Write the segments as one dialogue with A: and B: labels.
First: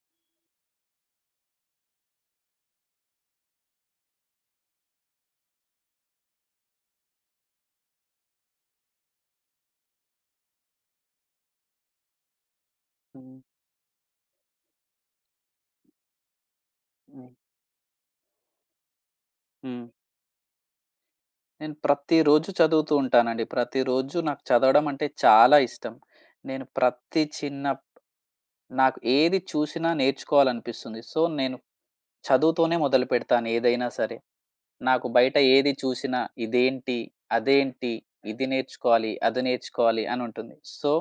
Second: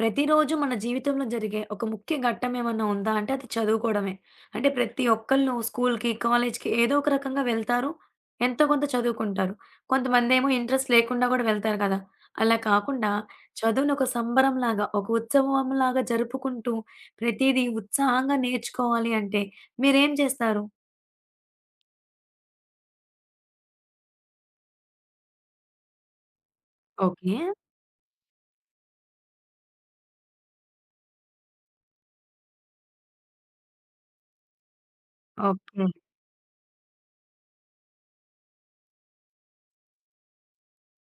A: ప్రతిరోజు మన జీవితంలో జరిగే ఒక ముఖ్య ఘట్టం ఏమన్నా ఉందా అంటే అది చదువుకోవడమే. అంటే ప్రతి ఒక్కళ్ళు స్కూల్‌కి, కాలేజ్‌కి ఏదో ఒక రకంగా వెళ్తారు. ఎంతో కొంత చదువుకుంటారు. కొంతమందేమో ఇంట్రెస్ట్ లేకుండా కూడా వెళ్తారు కదా! అలా కాకుండా
B: హ్మ్.
A: చదువుని ఒక సంబరంలాగా, ఒక ఉత్సవంలాగా జరుపుకుంటూ
B: హ్మ్.
A: ప్రతీదీ ఉత్సాహంగా నేర్చుకోవాలి అంటే
B: హ్మ్.
A: మీరేం చేస్తారు?
B: నేను ప్రతిరోజు చదువుతూ ఉంటానండి. ప్రతిరోజు నాకు చదవడం అంటే చాలా ఇష్టం. నేను ప్రతి
A: ఓకే.
B: చిన్న నాకు ఏది చూసినా నేర్చుకోవాలనిపిస్తుంది. సో, నేను చదువుతోనే మొదలుపెడతాను ఏదైనా సరే. నాకు బయట ఏది
A: ఓకే.
B: చూసినా ఇదేంటి? అదేంటి? ఇది నేర్చుకోవాలి, అది నేర్చుకోవాలి అని ఉంటుంది. సో,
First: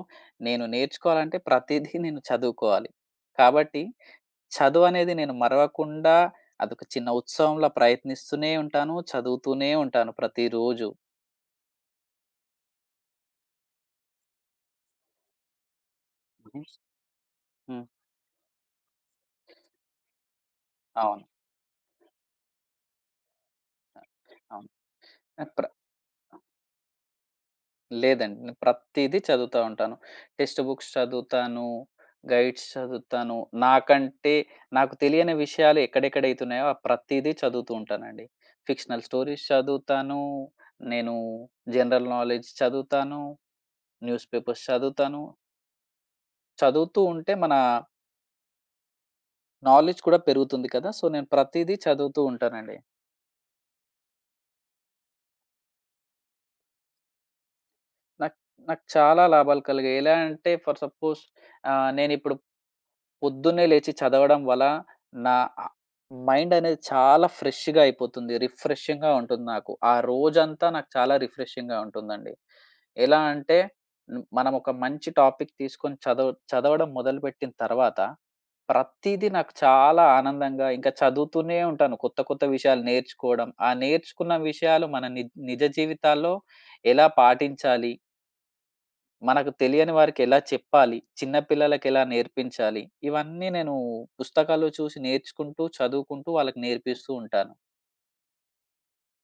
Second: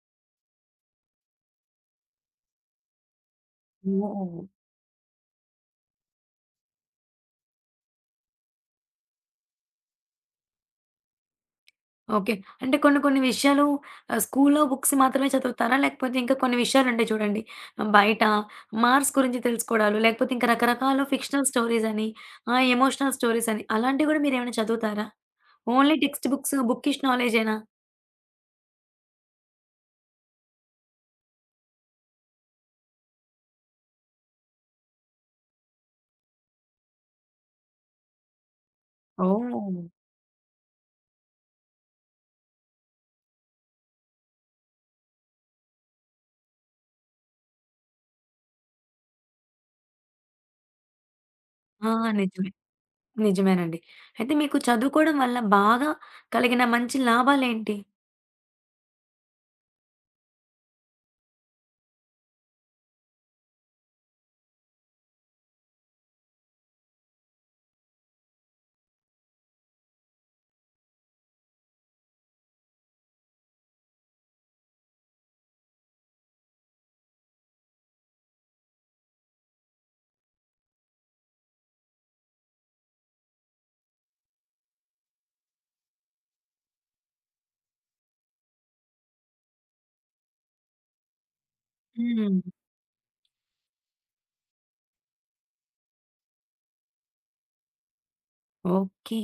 B: నేను నేర్చుకోవాలంటే ప్రతీదీ నేను చదువుకోవాలి. కాబట్టి
A: ఓహ్!
B: చదువనేది నేను మరవకుండా అదొక చిన్న ఉత్సవంలా ప్రయత్నిస్తూనే ఉంటాను. చదువుతూనే ఉంటాను ప్రతిరోజు.
A: ఓకే. అంటే కొన్ని కొన్ని విషయాలు స్కూల్లో బుక్స్ మాత్రమే చదువుతారా? లేకపోతే ఇంకా కొన్ని
B: హుహు.
A: విషయాలుంటాయి చూడండి.
B: హ్మ్.
A: బయట మార్క్స్ గురించి తెలుసుకోవడాలు, లేకపోతే ఇంకా రకరకాల
B: అవును.
A: ఫిక్షనల్ స్టోరీస్ అని, ఎమోషనల్ స్టోరీస్ అని అలాంటివి గూడా మీరేమైనా
B: అవును.
A: చదువుతారా?
B: ఆహ్, ప్ర
A: ఓన్లీ టెక్స్ట్ బుక్స్, బుకిష్ నాలెడ్జేనా?
B: లేదండి. నేను ప్రతీదీ చదువుతా ఉంటాను. టెక్స్ట్ బుక్స్ చదువుతాను. గైడ్స్ చదువుతాను. నాకంటే నాకు తెలియని విషయాలు ఎక్కడెక్కడైతున్నాయో ఆ ప్రతీదీ చదువుతూ ఉంటానండి. ఫిక్షనల్ స్టోరీస్
A: ఓహ్!
B: చదువుతాను. నేను జనరల్ నాలెడ్జ్ చదువుతాను. న్యూస్ పేపర్స్ చదువుతాను. చదువుతూ ఉంటే మన నాలెడ్జ్ కూడా పెరుగుతుంది కదా! సో, నేను ప్రతీదీ
A: ఆ!
B: చదువుతూ
A: నిజమే.
B: ఉంటానండి.
A: నిజమేనండి. అయితే మీకు చదువుకోవడం వల్ల బాగా కలిగిన మంచి లాభాలేంటి?
B: నాకు నాకు చాలా లాభాలు కలిగాయి. ఎలా అంటే ఫర్ సపోజ్ నేనిప్పుడు పొద్దున్నే లేచి చదవడం వల్ల నా ఆహ్, మైండ్ అనేది చాలా ఫ్రెష్‌గా అయిపోతుంది. రిఫ్రెషింగ్‌గా ఉంటుంది నాకు. ఆ రోజంతా నాకు చాలా రిఫ్రెషింగ్‌గా ఉంటుందండి. ఎలా అంటే మనం ఒక మంచి టాపిక్ తీసుకొని చదవడం మొదలుపెట్టిన తర్వాత ప్రతీదీ నాకు చాలా ఆనందంగా ఇంకా చదువుతూనే ఉంటాను. కొత్త కొత్త విషయాలు నేర్చుకోవడం. ఆ నేర్చుకున్న విషయాలు మన నిజ జీవితాల్లో ఎలా పాటించాలి? మనకు తెలియని వారికి ఎలా చెప్పాలి? చిన్న పిల్లలకెలా
A: హ్మ్.
B: నేర్పించాలి? ఇవన్నీ నేను పుస్తకాలు చూసి నేర్చుకుంటూ, చదువుకుంటూ వాళ్ళకి నేర్పిస్తూ ఉంటాను.
A: ఓకే.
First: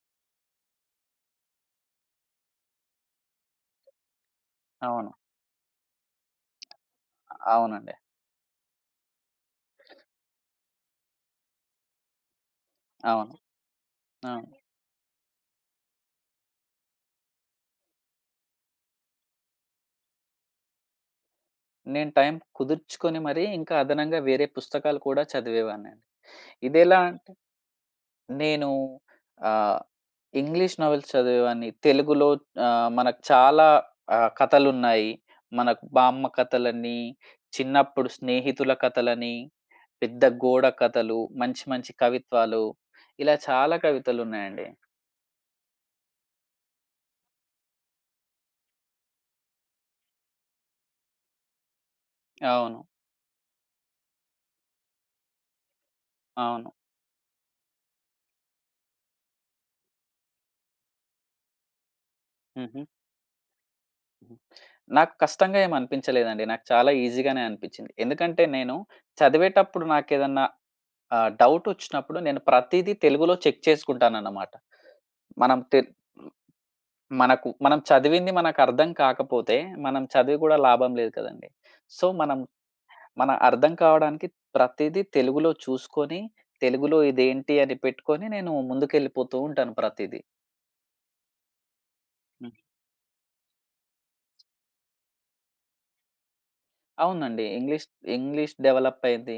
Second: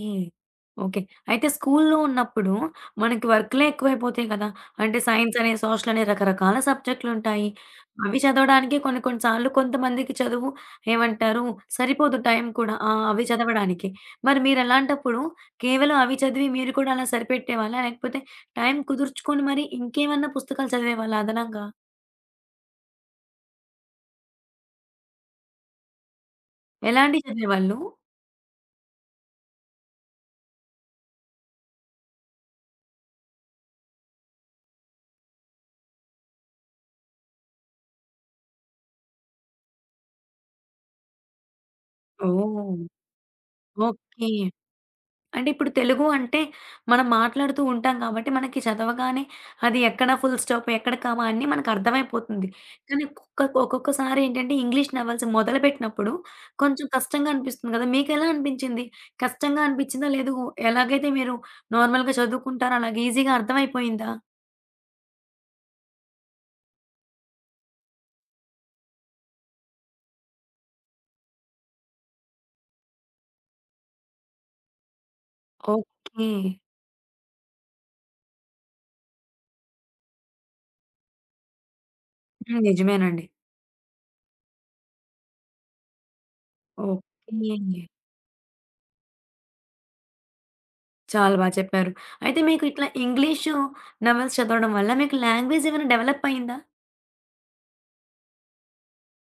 A: ఓకే. అయితే స్కూలులో ఉన్నప్పుడు మనకి వర్కులే ఎక్కువైపోతాయి కదా! అంటే
B: అవును.
A: సైన్సని, సోషలని రకరకాల సబ్జెక్టులుంటాయి.
B: అవునండి.
A: అవి చదవడానికి కొన్ని కొన్ని సార్లు కొంతమందికి చదువు ఏమంటారు సరిపోదు టైం కూడా. ఆ! అవి
B: అవును.
A: చదవడానికి. మరి
B: అవును.
A: మీరలాంటప్పుడు కేవలం అవి చదివి మీరు కూడా అలా సరిపెట్టేవాళ్ళా? లేకపోతే టైం కుదుర్చుకొని మరి ఇంకేమన్నా పుస్తకాలు చదివేవాళ్ళా అదనంగా?
B: నేను టైం కుదుర్చుకొని మరీ ఇంకా అదనంగా వేరే పుస్తకాలు కూడా చదివేవాడినండి. ఇదెలా
A: ఎలాంటివి
B: అంటే
A: చదివేవాళ్ళు?
B: నేను ఆహ్, ఇంగ్లీష్ నోవెల్స్ చదివేవాడిని. తెలుగులో మనకు చాలా కథలున్నాయి. మనకు బామ్మ కథలని, చిన్నప్పుడు స్నేహితుల కథలని పెద్ద గోడ కథలు, మంచి మంచి కవిత్వాలు,
A: ఓహ్!
B: ఇలా చాలా
A: ఓకే.
B: కవితలున్నాయండి.
A: అంటే ఇప్పుడు తెలుగు అంటే మనం మాట్లాడుతూ ఉంటాం కాబట్టి మనకి చదవగానే అది ఎక్కడ ఫుల్ స్టాప్, ఎక్కడ కామా అన్నీ మనకర్థమైపోతుంది.
B: అవును.
A: కానీ ఒక్కొక్కసారి ఏంటంటే ఇంగ్లీష్ నవెల్స్ మొదలుపెట్టినప్పుడు
B: అవును.
A: కొంచెం కష్టంగా అనిపిస్తుంది గదా! మీకెలా అనిపించింది? కష్టంగా అనిపించిందా? లేదు ఎలాగైతే మీరు నార్మల్‌గా చదువుకుంటారో
B: హుహు.
A: అలాగ ఈజీగా అర్థమైపోయిందా?
B: హ్మ్. నాకు కష్టంగా ఏమి అనిపించలేదండి. నాకు చాలా ఈజీగానే అనిపిచ్చింది. ఎందుకంటే నేను చదివేటప్పుడు నాకేదన్నా డౌటొచ్చినప్పుడు నేను ప్రతీదీ తెలుగులో చెక్ చేసుకుంటానన్నమాట. మనం తెల్
A: ఓకే.
B: మనకు మనం చదివింది మనకర్థం కాకపోతే, మనం చదివి గూడా లాభం లేదు కదండీ. సో, మనం
A: హ్మ్. నిజమేనండి.
B: మన అర్థం కావడానికి ప్రతీదీ తెలుగులో చూసుకొని, తెలుగులో ఇదేంటి అని
A: ఓకే.
B: పెట్టుకొని నేను ముందుకెళ్ళిపోతూ ఉంటాను ప్రతీదీ.
A: చాలా బా చెప్పారు. అయితే
B: హ్మ్.
A: మీకు ఇట్లా ఇంగ్లీషు నవెల్స్ చదవడం వల్ల మీకు లాంగ్వేజ్ ఏమైనా డెవలప్ అయిందా?
B: అవునండి. ఇంగ్లీష్ డెవలప్ అయింది.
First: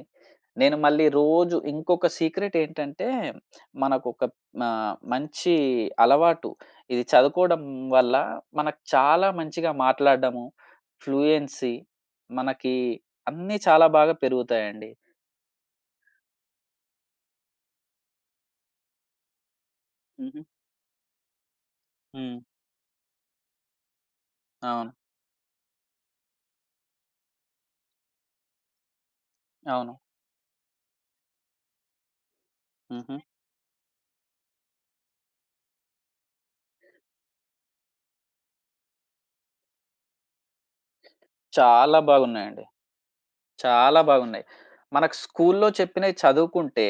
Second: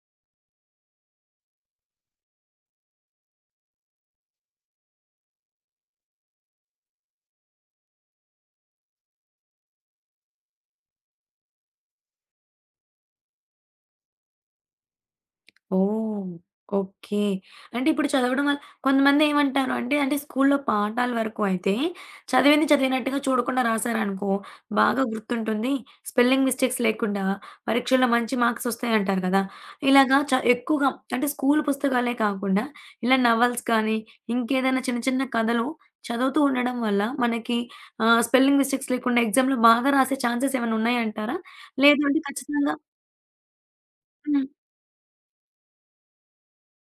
B: నేను మళ్ళీ రోజు ఇంకొక సీక్రెట్ ఏంటంటే, మనకొక మంచి అలవాటు. ఇది చదువుకోవడం వల్ల మనకు చాలా మంచిగా మాట్లాడడము, ఫ్లూయెన్సీ మనకి అన్నీ చాలా బాగా పెరుగుతాయండి.
A: ఓహ్! ఓకే. అంటే ఇప్పుడు చదవడం వల్ల కొంతమందేమంటారు అంటే, అంటే
B: హుహు.
A: స్కూల్లో పాఠాల వరకు అయితే
B: హ్మ్.
A: చదివింది చదివినట్టుగా చూడకుండా రాసారనుకో,
B: అవును.
A: బాగా గుర్తుంటుంది. స్పెల్లింగ్ మిస్టేక్స్ లేకుండా పరీక్షల్లో మంచి మార్క్స్ వస్తాయంటారు కదా!
B: అవును.
A: ఇలాగా చ ఎక్కువగా అంటే స్కూలు పుస్తకాలే కాకుండా
B: హుహు.
A: ఇలా నవల్స్ కానీ, ఇంకేదైనా చిన్న చిన్న కథలు చదువుతూ ఉండడం వల్ల మనకి స్పెల్లింగ్ మిస్టేక్స్ లేకుండా ఎగ్జామ్‌లో బాగా రాసే ఛాన్సెస్ ఏమైనా ఉన్నాయంటారా?
B: చాలా
A: లేదు అంటే
B: బాగున్నాయండి.
A: ఖచ్చితంగా
B: చాలా
A: హ్మ్.
B: బాగున్నాయి. మనకు స్కూల్లో చెప్పినయి చదువుకుంటే,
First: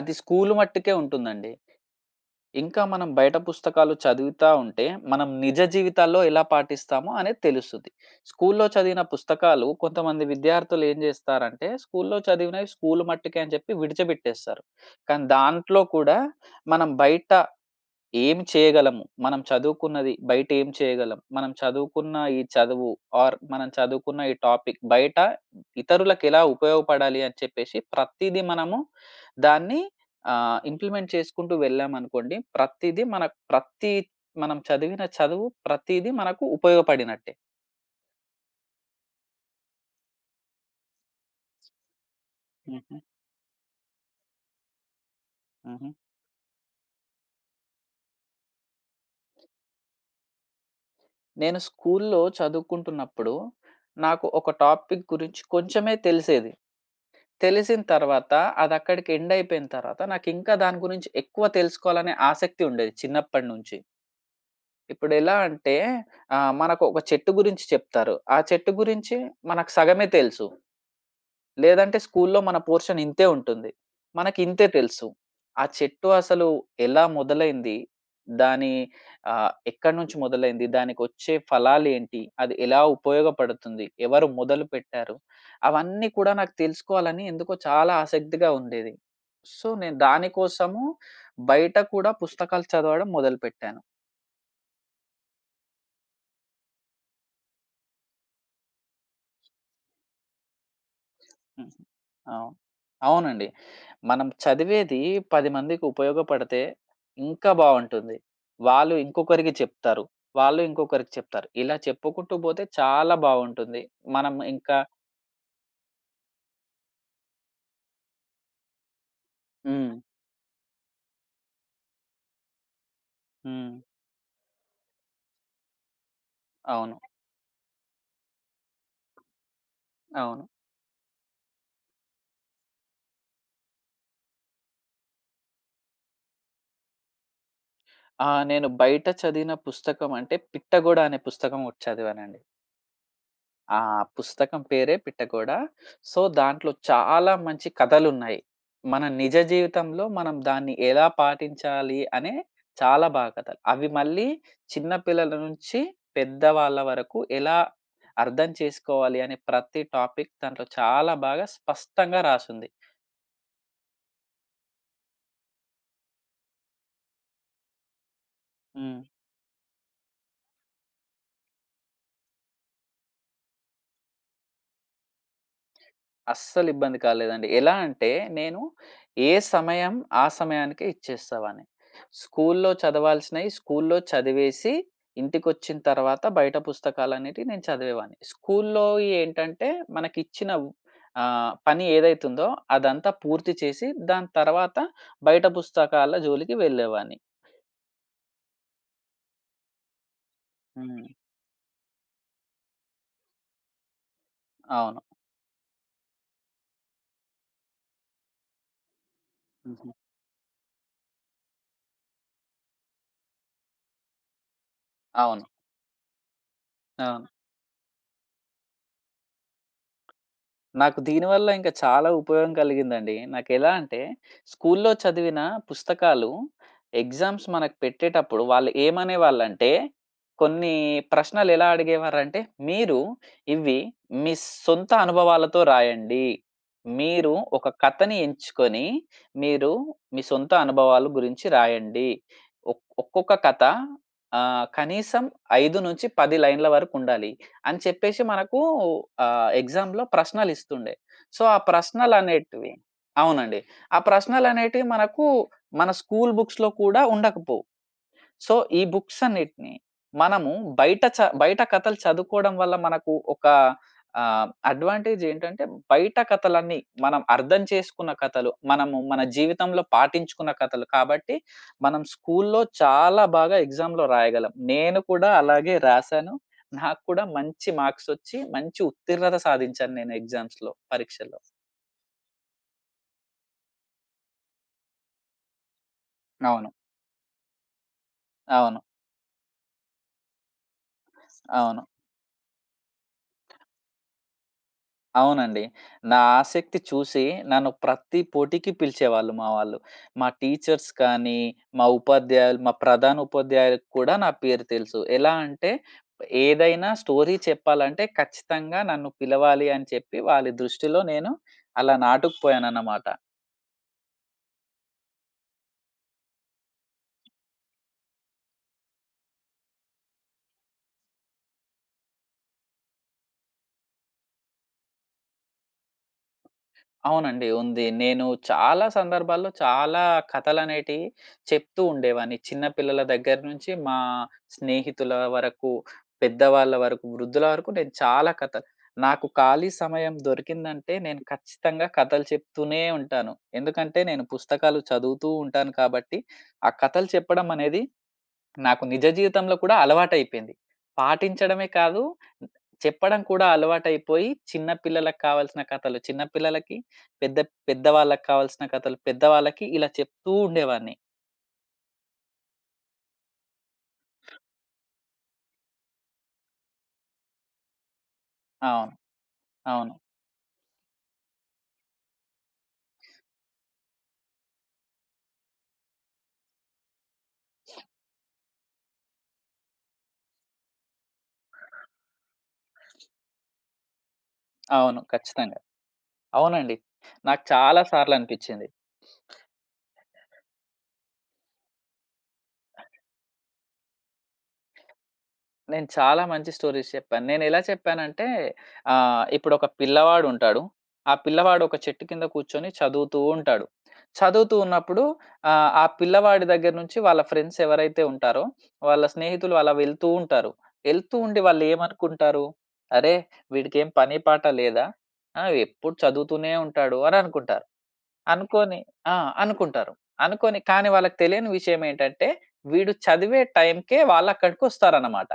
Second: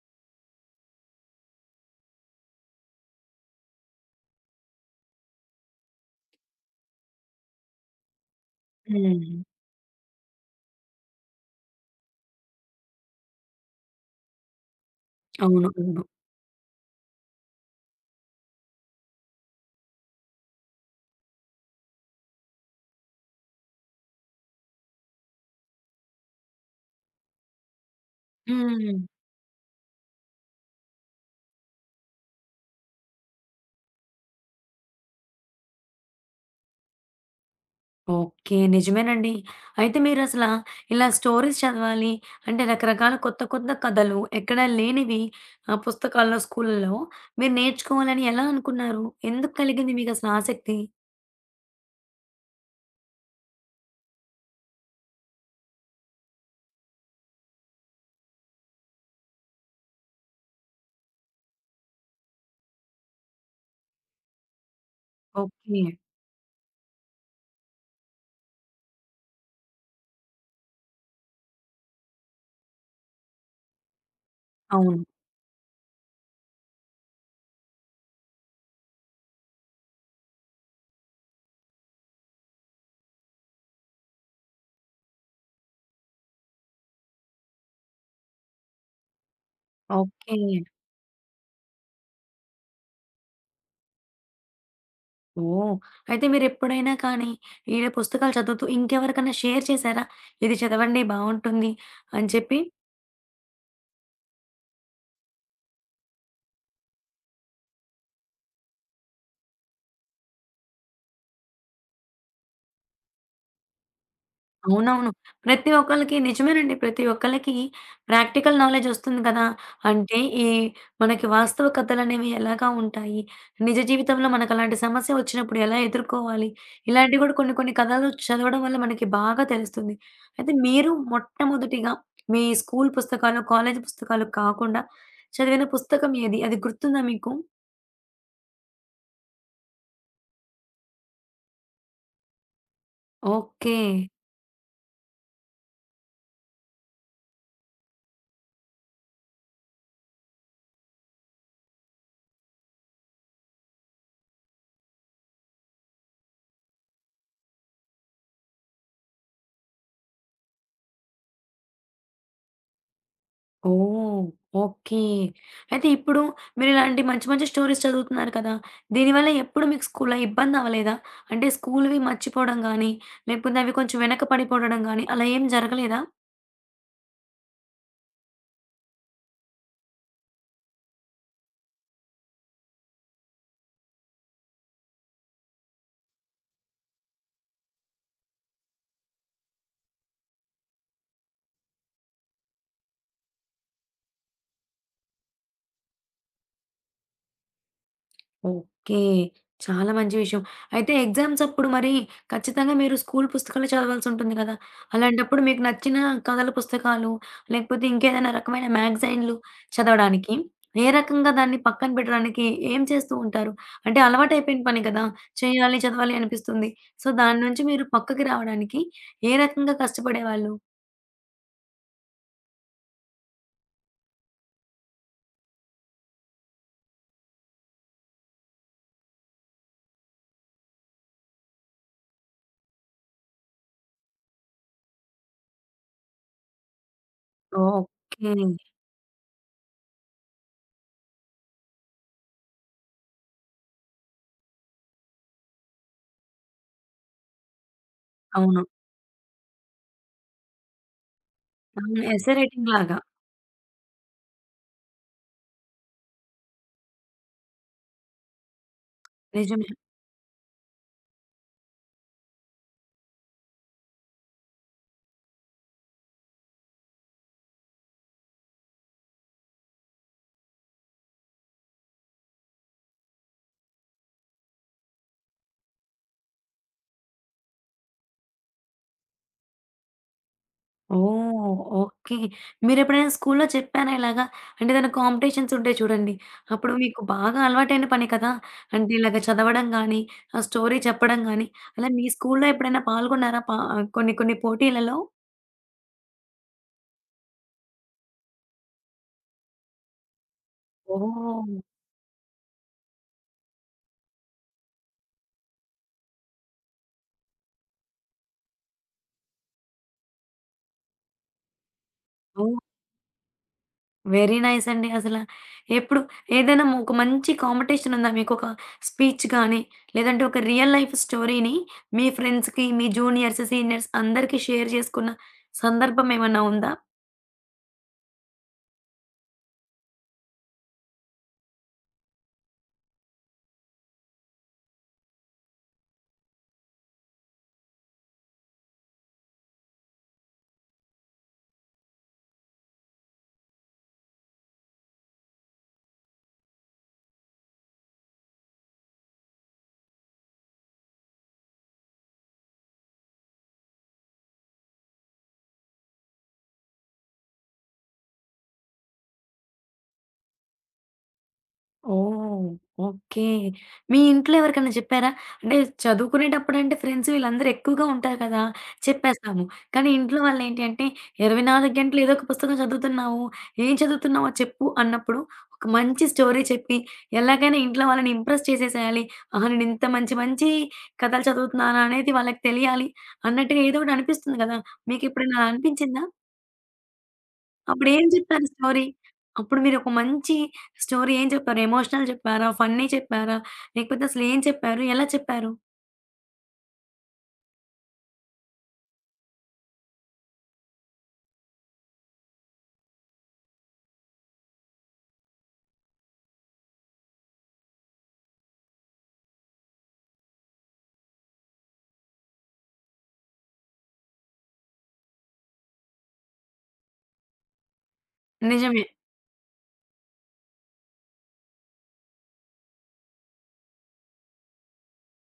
B: అది స్కూలు మట్టుకే ఉంటుందండి. ఇంకా మనం బయట పుస్తకాలు చదువుతా ఉంటే, మనం నిజ జీవితాల్లో ఎలా పాటిస్తామో అనేది తెలుస్తది. స్కూల్లో చదివిన
A: హ్మ్.
B: పుస్తకాలు కొంతమంది విద్యార్థులు ఏం జేస్తారంటే, స్కూల్లో చదివినవి స్కూలు మట్టుకే అని చెప్పి విడిచిపెట్టేస్తారు. కానీ
A: అవును.
B: దాంట్లో
A: అవును.
B: కూడా మనం బయట ఏం చేయగలము? మనం చదువుకున్నది బయట ఏం చేయగలం? మనం చదువుకున్న ఈ చదువు ఆర్ మనం చదువుకున్న ఈ టాపిక్ బయట ఇతరులకెలా ఉపయోగపడాలి అని చెప్పేసి ప్రతీదీ మనము
A: హ్మ్.
B: దాన్ని ఇంప్లిమెంట్ చేసుకుంటూ వెళ్ళామనుకోండి. ప్రతీదీ మన ప్రతి మనం చదివిన చదువు ప్రతీదీ మనకు ఉపయోగపడినట్టే.
A: ఓకే. నిజమేనండి. అయితే మీరసల ఇలా స్టోరీస్ చదవాలి అంటే
B: హుహు.
A: రకరకాల కొత్త కొత్త కథలు ఎక్కడ లేనివి
B: హుహు.
A: పుస్తకాల్లో, స్కూల్‌లో మీరు నేర్చుకోవాలని ఎలా అనుకున్నారు? ఎందుకు కలిగింది మీకసల ఆసక్తి?
B: నేను స్కూలులో చదువుకుంటున్నప్పుడు నాకు ఒక టాపిక్ గురించి కొంచెమే తెలిసేది. తెలిసిన తర్వాత అదక్కడికి ఎండ్ అయిపోయిన తర్వాత నాకింకా దాని గురించి ఎక్కువ తెలుసుకోవాలనే ఆసక్తి ఉండేది చిన్నప్పటి నుంచి. ఇప్పుడెలా అంటే
A: ఓకే.
B: మనకు ఒక చెట్టు గురించి చెప్తారు. ఆ చెట్టు గురించి మనకు సగమే తెలుసు. లేదంటే స్కూల్లో మన పోర్షన్ ఇంతే ఉంటుంది. మనకింతే
A: అవును.
B: తెలుసు. ఆ చెట్టు అసలు ఎలా మొదలైంది? దాని ఎక్కడి నుంచి మొదలైంది? దానికొచ్చే ఫలాలేంటి? అది ఎలా ఉపయోగపడుతుంది? ఎవరు మొదలుపెట్టారు? అవన్నీ కూడా నాకు తెలుసుకోవాలని ఎందుకో చాలా ఆసక్తిగా ఉండేది. సో, నేను దాని
A: ఓకే.
B: కోసము బయట కూడా పుస్తకాలు చదవడం మొదలుపెట్టాను.
A: ఓహ్! అయితే మీరెప్పుడైనా కానీ ఇలా పుస్తకాలు చదువుతూ ఇంకెవరికన్నా షేర్ చేశారా? ఇది చదవండి
B: హ్మ్.
A: బావుంటుంది అని
B: అవును.
A: చెప్పి?
B: అవునండి. మనం చదివేది 10 మందికి ఉపయోగపడితే ఇంకా బావుంటుంది. వాళ్ళు ఇంకొకరికి చెప్తారు. వాళ్ళు ఇంకొకరికి చెప్తారు. ఇలా చెప్పుకుంటూ పోతే చాలా బావుంటుంది. మనం ఇంకా.
A: అవునవును. ప్రతి ఒక్కళ్ళకి నిజమేనండి. ప్రతి ఒక్కళ్ళకి ప్రాక్టికల్ నాలెడ్జ్ ఒస్తుంది కదా!
B: హ్మ్.
A: అంటే ఈ మనకి వాస్తవ కథలనేవి ఎలాగా ఉంటాయి?
B: హ్మ్.
A: నిజ జీవితంలో మనకలాంటి సమస్య ఒచ్చినప్పుడు ఎలా ఎదుర్కోవాలి?
B: అవును.
A: ఇలాంటివి గూడా కొన్ని కొన్ని కథలు చదవడం వల్ల మనకి బాగా తెలుస్తుంది.
B: అవును.
A: అయితే మీరు మొట్టమొదటిగా మీ స్కూల్ పుస్తకాలు, కాలేజీ పుస్తకాలు కాకుండా చదివిన పుస్తకం ఏది? అది గుర్తుందా మీకు?
B: ఆ! నేను బయట చదివిన పుస్తకం అంటే 'పిట్టగోడ' అనే పుస్తకం ఒకటి చదివానండి.
A: ఓకే.
B: ఆ! పుస్తకం పేరే 'పిట్టగోడ.' సో, దాంట్లో చాలా మంచి కథలున్నాయి. మన నిజ జీవితంలో మనం దాన్ని ఎలా పాటించాలి అనే చాలా బాగా కథలు. అవి మళ్ళీ చిన్న పిల్లల నుంచి పెద్దవాళ్ళ వరకు ఎలా అర్థం చేసుకోవాలి అనే ప్రతి టాపిక్ దాంట్లో చాలా బాగా స్పష్టంగా రాసుంది.
A: ఓహ్! ఓకే. అయితే ఇప్పుడు మీరిలాంటి మంచి మంచి స్టోరీస్ చదువుతున్నారు కదా!
B: హ్మ్.
A: దీనివల్ల ఎప్పుడు మీకు స్కూల్‌లో ఇబ్బందవ్వలేదా? అంటే స్కూల్‌వి మర్చిపోవడం గానీ, లేకపోతే అవి కొంచెం వెనక పడిపోవడం గానీ అలా ఏం జరగలేదా?
B: అస్సలు ఇబ్బంది కాలేదండి. ఎలా అంటే నేను ఏ సమయం ఆ సమయానికే ఇచ్చేసేవాడిని. స్కూల్లో చదవాల్సినయి స్కూల్లో చదివేసి ఇంటికొచ్చిన తర్వాత బయట పుస్తకాలనేటివి నేను చదివేవాడిని. స్కూల్లోయి ఏంటంటే మనకిచ్చిన పని ఏదైతుందో అదంతా పూర్తి చేసి దాని తర్వాత బయట పుస్తకాల జోలికి వెళ్ళేవాడిని.
A: ఓకే. చాలా మంచి విషయం. అయితే
B: హ్మ్.
A: ఎగ్జామ్స్ అప్పుడు మరి ఖచ్చితంగా మీరు స్కూల్ పుస్తకాలు చదవాల్సుంటుంది కదా!
B: అవును.
A: అలాంటప్పుడు మీకు నచ్చిన కథల పుస్తకాలు, లేకపోతే ఇంకేదైనా రకమైన మ్యాగజైన్‌లు
B: హుహు.
A: చదవడానికి ఏ రకంగా దాన్ని పక్కన పెట్టడానికి ఏం చేస్తూ ఉంటారు? అంటే అలవాటైపోయిన పని కదా!
B: అవును.
A: చేయాలి, చదవాలి అనిపిస్తుంది. సో,
B: అవును.
A: దాని నుంచి మీరు పక్కకి రావడానికి ఏ రకంగా కష్టపడేవాళ్ళు?
B: నాకు దీనివల్ల ఇంకా చాలా ఉపయోగం కలిగిందండి. నాకెలా అంటే, స్కూల్లో చదివిన పుస్తకాలు ఎగ్జామ్స్ మనకు పెట్టేటప్పుడు వాళ్ళు ఏమనేవాళ్ళంటే, కొన్ని ప్రశ్నలెలా అడిగేవారంటే, "మీరు ఇవి మీ సొంత అనుభవాలతో రాయండి. మీరు ఒక కథని
A: ఓకే.
B: ఎంచుకొని, మీరు మీ సొంత అనుభవాల గురించి రాయండి. ఒక్కొక్క కథ కనీసం 5-10 లైన్‌ల వరకు ఉండాలి." అని చెప్పేసి మనకు
A: అవును.
B: ఎగ్జామ్‌లో ప్రశ్నలిస్తుండే. సో, ఆ
A: అవును. ఎస్సే రైటింగ్
B: ప్రశ్నలనేటివి
A: లాగా.
B: అవునండి. ఆ ప్రశ్నలనేటివి మనకు మన స్కూల్ బుక్స్‌లో కూడా ఉండకపోవు. సో, ఈ బుక్స్
A: నిజమే.
B: అన్నిటిని మనము బయట బయట కథలు చదువుకోవడం వల్ల మనకు ఒక అడ్వాంటేజ్ ఏంటంటే బయట కథలన్నీ మనం అర్థం చేసుకున్న కథలు, మనము మన జీవితంలో పాటించుకున్న కథలు కాబట్టి మనం స్కూల్లో చాలా బాగా ఎగ్జామ్‌లో రాయగలం. నేను కూడా అలాగే రాసాను. నాకు కూడా మంచి మార్క్స్ వచ్చి మంచి ఉత్తీర్ణత సాధించాను నేను ఎగ్జామ్స్‌లో, పరీక్షల్లో.
A: ఓహ్! ఓకే. మీరెప్పుడైనా స్కూల్లో చెప్పారా ఇలాగా? అంటే ఏదైనా కాంపిటీషన్స్ ఉంటాయి చూడండి.
B: అవును.
A: అప్పుడు మీకు బాగా అలవాటైన పని కదా!
B: అవును.
A: అంటే ఇలాగ చదవడం గానీ, ఆ స్టోరీ చెప్పడం గానీ,
B: అవును.
A: అలా మీ స్కూల్లో ఎప్పుడైనా పాల్గొన్నారా? పా కొన్ని కొన్ని పోటీలలో?
B: అవునండి. నా ఆసక్తి చూసి నన్ను ప్రతి పోటీకి పిలిచేవాళ్ళు మా వాళ్ళు. మా టీచర్స్ కానీ,
A: ఓహ్!
B: మా ఉపాధ్యాయులు, మా ప్రధాన ఉపాధ్యాయులకు కూడా నా పేరు తెలుసు. ఎలా అంటే ఏదైనా స్టోరీ చెప్పాలంటే ఖచ్చితంగా నన్ను పిలవాలి అని చెప్పి వాళ్ళ దృష్టిలో నేను అలా
A: ఓహ్!
B: నాటుకుపోయానన్నమాట.
A: వెరీ నైస్ అండి అసల. ఎప్పుడు ఏదైనా ఒక మంచి కాంపిటీషన్ ఉందా మీకు? ఒక స్పీచ్ గానీ, లేదంటే ఒక రియల్ లైఫ్ స్టోరీని మీ ఫ్రెండ్స్‌కి, మీ జూనియర్స్, సీనియర్స్ అందరికీ షేర్ చేసుకున్న సందర్భం ఏమన్నా ఉందా?
B: అవునండి. ఉంది. నేను చాలా సందర్భాల్లో చాలా కథలనేటివి చెప్తూ ఉండేవాడిని. చిన్న పిల్లల దగ్గర నుంచి మా స్నేహితుల వరకు, పెద్దవాళ్ళ వరకు, వృద్ధుల వరకు నేను చాలా కథలు. నాకు ఖాళీ సమయం దొరికిందంటే నేను ఖచ్చితంగా కథలు చెప్తూనే ఉంటాను. ఎందుకంటే నేను పుస్తకాలు చదువుతూ ఉంటాను కాబట్టి, ఆ కథలు చెప్పడం అనేది నాకు నిజ జీవితంలో కూడా అలవాటైపోయింది. పాటించడమే కాదు చెప్పడం కూడా అలవాటైపోయి, చిన్న పిల్లలకి కావాల్సిన కథలు చిన్న పిల్లలకి, పెద్ద పెద్దవాళ్ళకి కావాల్సిన కథలు పెద్దవాళ్ళకి ఇలా చెప్తూ ఉండేవాడిని.
A: ఓహ్! ఓకే. మీ ఇంట్లో ఎవరికైనా చెప్పారా? అంటే చదువుకునేటప్పుడంటే ఫ్రెండ్స్ వీళ్ళందరూ ఎక్కువగా ఉంటారు కదా!
B: అవును.
A: చెప్పేస్తాము. కానీ
B: అవును.
A: ఇంట్లో వాళ్ళేంటి అంటే, "24 గంటలు ఏదో ఒక పుస్తకం చదువుతున్నావు. ఏం చదువుతున్నావో చెప్పు" అన్నప్పుడు ఒక మంచి స్టోరీ చెప్పి, ఎలాగైనా ఇంట్లో వాళ్ళని ఇంప్రెస్ చేసేసేయాలి. ఆహా! నేను ఇంత మంచి మంచి కథలు చదువుతున్నాను అనేది వాళ్ళకి తెలియాలి అన్నట్టుగా ఏదో ఒకటి అనిపిస్తుంది కదా!
B: అవును.
A: మీకెప్పుడైనా అలా
B: ఖచ్చితంగా.
A: అనిపించిందా?
B: అవునండి. నాకు చాలా
A: అప్పుడేం చెప్పారు
B: సార్లనిపిచ్చింది.
A: స్టోరీ? అప్పుడు మీరొక మంచి స్టోరీ ఏం చెప్పారు? ఎమోషనల్ చెప్పారా? ఫన్నీ చెప్పారా? లేకపోతే అసలేం చెప్పారు? ఎలా చెప్పారు?
B: నేను చాలా మంచి స్టోరీస్ చెప్పాను. నేనెలా చెప్పానంటే ఇప్పుడొక పిల్లవాడుంటాడు. ఆ పిల్లవాడు ఒక చెట్టు కింద కూర్చొని చదువుతూ ఉంటాడు. చదువుతూ ఉన్నప్పుడు ఆ పిల్లవాడి దగ్గర నుంచి వాళ్ళ ఫ్రెండ్స్ ఎవరైతే ఉంటారో, వాళ్ళ స్నేహితులు అలా వెళ్తూ ఉంటారు. వెళ్తూ ఉండి వాళ్ళేమనుకుంటారు, "అరే! వీడికేం పని పాట లేదా? ఆ! ఎప్పుడు చదువుతూనే ఉంటాడు" అని అనుకుంటారు. అనుకోని
A: నిజమే.
B: ఆ! అనుకుంటారు. అనుకోని కానీ వాళ్ళకి తెలియని విషయం ఏంటంటే, వీడు చదివే టైంకే వాళ్ళక్కడికొస్తారన్నమాట.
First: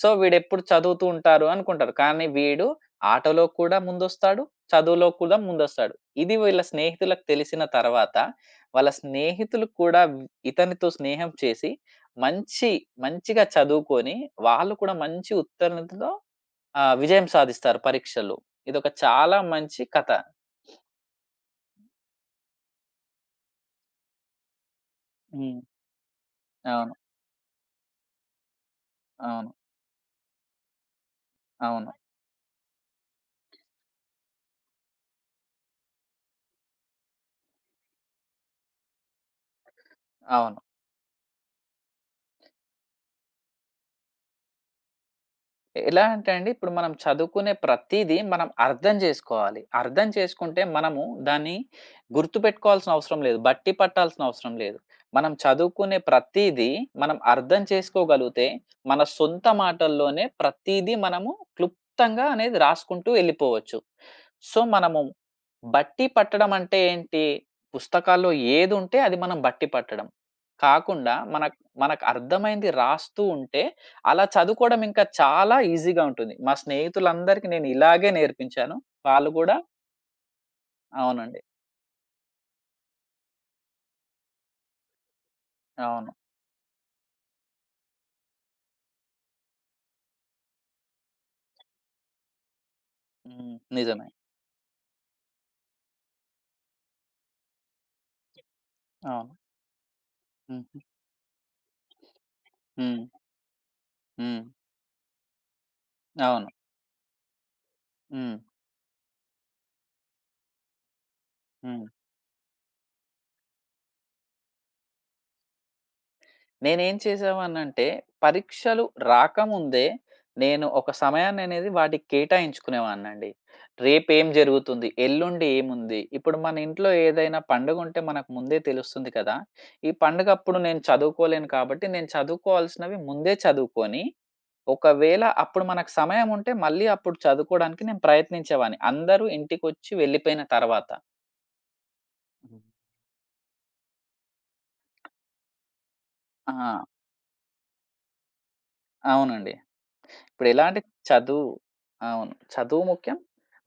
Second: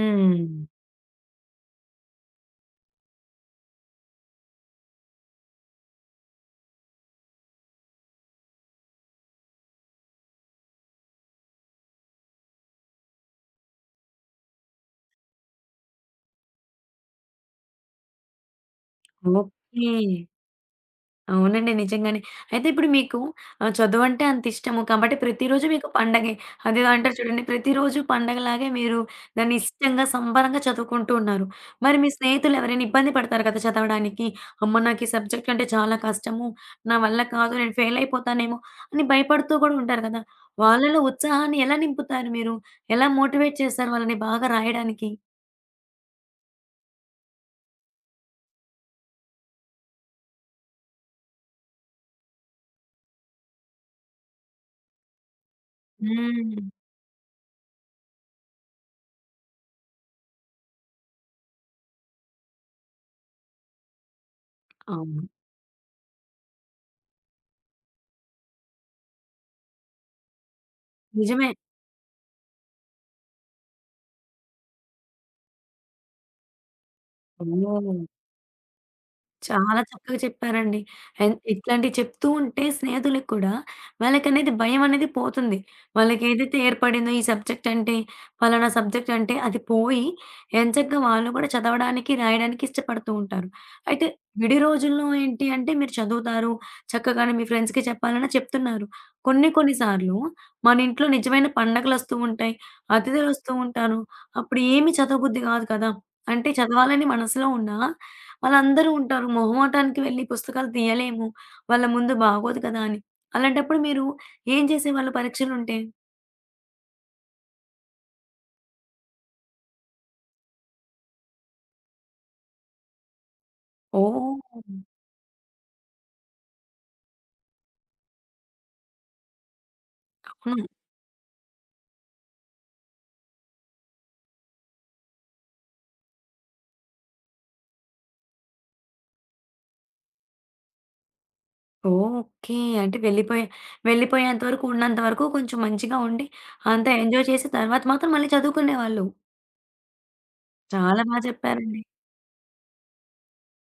B: సో వీడెప్పుడు చదువుతూ ఉంటారు అనుకుంటారు. కానీ వీడు ఆటలో కూడా ముందొస్తాడు. చదువులో కూడా ముందొస్తాడు. ఇది వీళ్ళ స్నేహితులకు తెలిసిన తర్వాత వాళ్ళ స్నేహితులు కూడా ఇతనితో స్నేహం చేసి మంచి మంచిగా చదువుకొని వాళ్ళు కూడా మంచి ఉత్తీర్ణతతో విజయం సాధిస్తారు పరీక్షల్లో. ఇదొక చాలా మంచి
A: ఓకే.
B: కథ.
A: అవునండి. నిజంగానే. అయితే ఇప్పుడు మీకు చదువంటే అంతిష్టము కాబట్టి
B: హ్మ్.
A: ప్రతిరోజు మీకు పండగే. అదేదో
B: అవును.
A: అంటారు చూడండి ప్రతిరోజు పండగలాగే మీరు
B: అవును.
A: దాన్ని ఇష్టంగా, సంబరంగా చదువుకుంటూ ఉన్నారు.
B: అవును.
A: మరి మీ స్నేహితులు ఎవరైనా ఇబ్బంది పడతారు కదా చదవడానికి. అమ్మ! నాకు ఈ సబ్జెక్ట్ అంటే చాలా కష్టము. నా వల్ల కాదు. నేను ఫెయిల్ అయిపోతానేమో అని భయపడుతూ కూడా ఉంటారు కదా!
B: అవును.
A: వాళ్ళలో ఉత్సాహాన్ని ఎలా నింపుతారు మీరు? ఎలా మోటివేట్ చేస్తారు వాళ్ళని బాగా రాయడానికి?
B: ఎలా అంటే అండి, ఇప్పుడు మనం చదువుకునే ప్రతీదీ మనం అర్థం చేసుకోవాలి. అర్థం చేసుకుంటే మనము దాన్ని గుర్తుపెట్టుకోవాల్సిన అవసరం లేదు. బట్టి పట్టాల్సిన అవసరం లేదు. మనం చదువుకునే
A: హ్మ్.
B: ప్రతీదీ మనం అర్థం చేసుకోగలిగితే, మన సొంత మాటల్లోనే ప్రతీదీ మనము క్లుప్తంగా అనేది రాసుకుంటూ వెళ్ళిపోవచ్చు. సో, మనము
A: అవును.
B: బట్టి పట్టడం అంటే ఏంటి? పుస్తకాల్లో ఏదుంటే అది మనం బట్టి పట్టడం. కాకుండా
A: నిజమే.
B: మనకు మనకు అర్థమైంది రాస్తూ ఉంటే అలా చదువుకోవడం ఇంకా చాలా ఈజీగా ఉంటుంది. మా స్నేహితులందరికి నేను
A: ఓహ్!
B: ఇలాగే నేర్పించాను. వాళ్ళు గూడా.
A: చాలా చక్కగా చెప్పారండి. అండ్
B: అవునండి.
A: ఇట్లాంటివి చెప్తూ ఉంటే స్నేహితులకి కూడా వాళ్ళకనేది భయం అనేది పోతుంది.
B: అవును.
A: వాళ్ళకేదైతే ఏర్పడిందో ఈ సబ్జెక్ట్ అంటే, పలానా సబ్జెక్ట్ అంటే అది పోయి ఎంచక్కా వాళ్ళు కూడా చదవడానికి, రాయడానికి ఇష్టపడుతూ ఉంటారు.
B: హ్మ్. నిజమే.
A: అయితే విడి రోజుల్లో ఏంటి అంటే మీరు చదువుతారు, చక్కగానే మీ ఫ్రెండ్స్‌కి చెప్పాలని చెప్తున్నారు.
B: అవును.
A: కొన్ని కొన్ని సార్లు మన
B: హుహు.
A: ఇంట్లో నిజమైన పండగలొస్తూ ఉంటాయి.
B: హ్మ్.
A: అతిథులొస్తూ ఉంటారు.
B: హ్మ్.
A: అప్పుడు ఏమి చదవబుద్ధి కాదు కదా!
B: అవును.
A: అంటే చదవాలని మనసులో ఉన్నా
B: హ్మ్.
A: వాళ్ళందరూ ఉంటారు. మొహమాటానికి వెళ్లి పుస్తకాలు తీయలేము. వాళ్ళ
B: హ్మ్.
A: ముందు బాగోదు కదా అని. అలాంటప్పుడు మీరు ఏం చేసేవాళ్ళు పరీక్షలుంటే?
B: నేనేం చేసేవాడినంటే పరీక్షలు రాకముందే నేను ఒక సమయాన్ననేది వాటికి కేటాయించుకునేవాడినండి. రేపేం
A: ఓహ్!
B: జరుగుతుంది? ఎల్లుండి ఏముంది? ఇప్పుడు మన ఇంట్లో ఏదైనా పండుగుంటే మనకు ముందే తెలుస్తుంది కదా! ఈ పండుగప్పుడు
A: హ్మ్.
B: నేను చదువుకోలేను కాబట్టి నేను చదువుకోవాల్సినవి ముందే చదువుకొని ఒకవేళ అప్పుడు మనకు సమయం ఉంటే మళ్ళీ అప్పుడు చదువుకోడానికి నేను ప్రయత్నించేవాడిని. అందరూ ఇంటికొచ్చి వెళ్ళిపోయిన తర్వాత.
A: ఓకే.
B: హ్మ్.
A: అంటే వెళ్ళిపోయే వెళ్ళిపోయేంత వరకు ఉన్నంత వరకు కొంచెం మంచిగా ఉండి,
B: ఆ!
A: అంతా ఎంజాయ్ చేసి తర్వాత మాత్రం మళ్ళీ చదువుకునేవాళ్ళు.
B: అవునండి. ఇప్పుడెలా అంటే
A: చాలా బా
B: చదువు
A: చెప్పారండి.
B: అవును. చదువు ముఖ్యం.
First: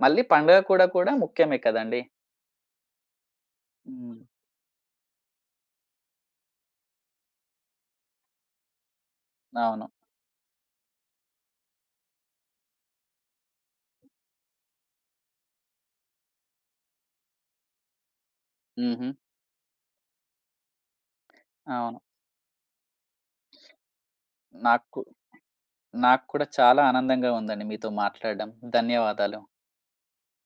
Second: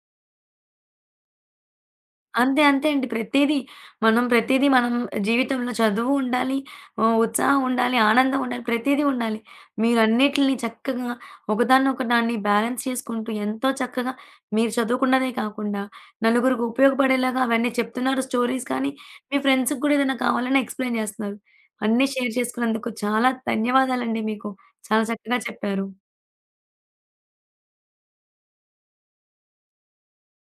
B: మళ్ళీ పండుగ కూడా కూడా ముఖ్యమే కదండీ!
A: అంతే. అంతే అండి. ప్రతీదీ
B: హ్మ్.
A: మనం ప్రతీదీ మనం జీవితంలో చదువు ఉండాలి, ఉత్సాహం ఉండాలి, ఆనందం ఉండాలి. ప్రతీదీ ఉండాలి.
B: అవును.
A: మీరన్నిటిలిని చక్కగా ఒకదాన్నొకదాన్ని బ్యాలెన్స్ చేసుకుంటూ ఎంతో చక్కగా మీరు చదువుకున్నదే కాకుండా నలుగురికి ఉపయోగపడేలాగా అవన్నీ చెప్తున్నారు స్టోరీస్ కానీ,
B: హుహు.
A: మీ ఫ్రెండ్స్‌కి కూడా ఏదైనా కావాలన్నా ఎక్స్‌ప్లెయిన్ చేస్తున్నారు.
B: అవును.
A: అన్నీ షేర్ చేసుకున్నందుకు చాలా ధన్యవాదాలండి మీకు.
B: నాకు
A: చాలా చక్కగా చెప్పారు.
B: నాకు కూడా చాలా ఆనందంగా ఉందండి మీతో మాట్లాడడం. ధన్యవాదాలు.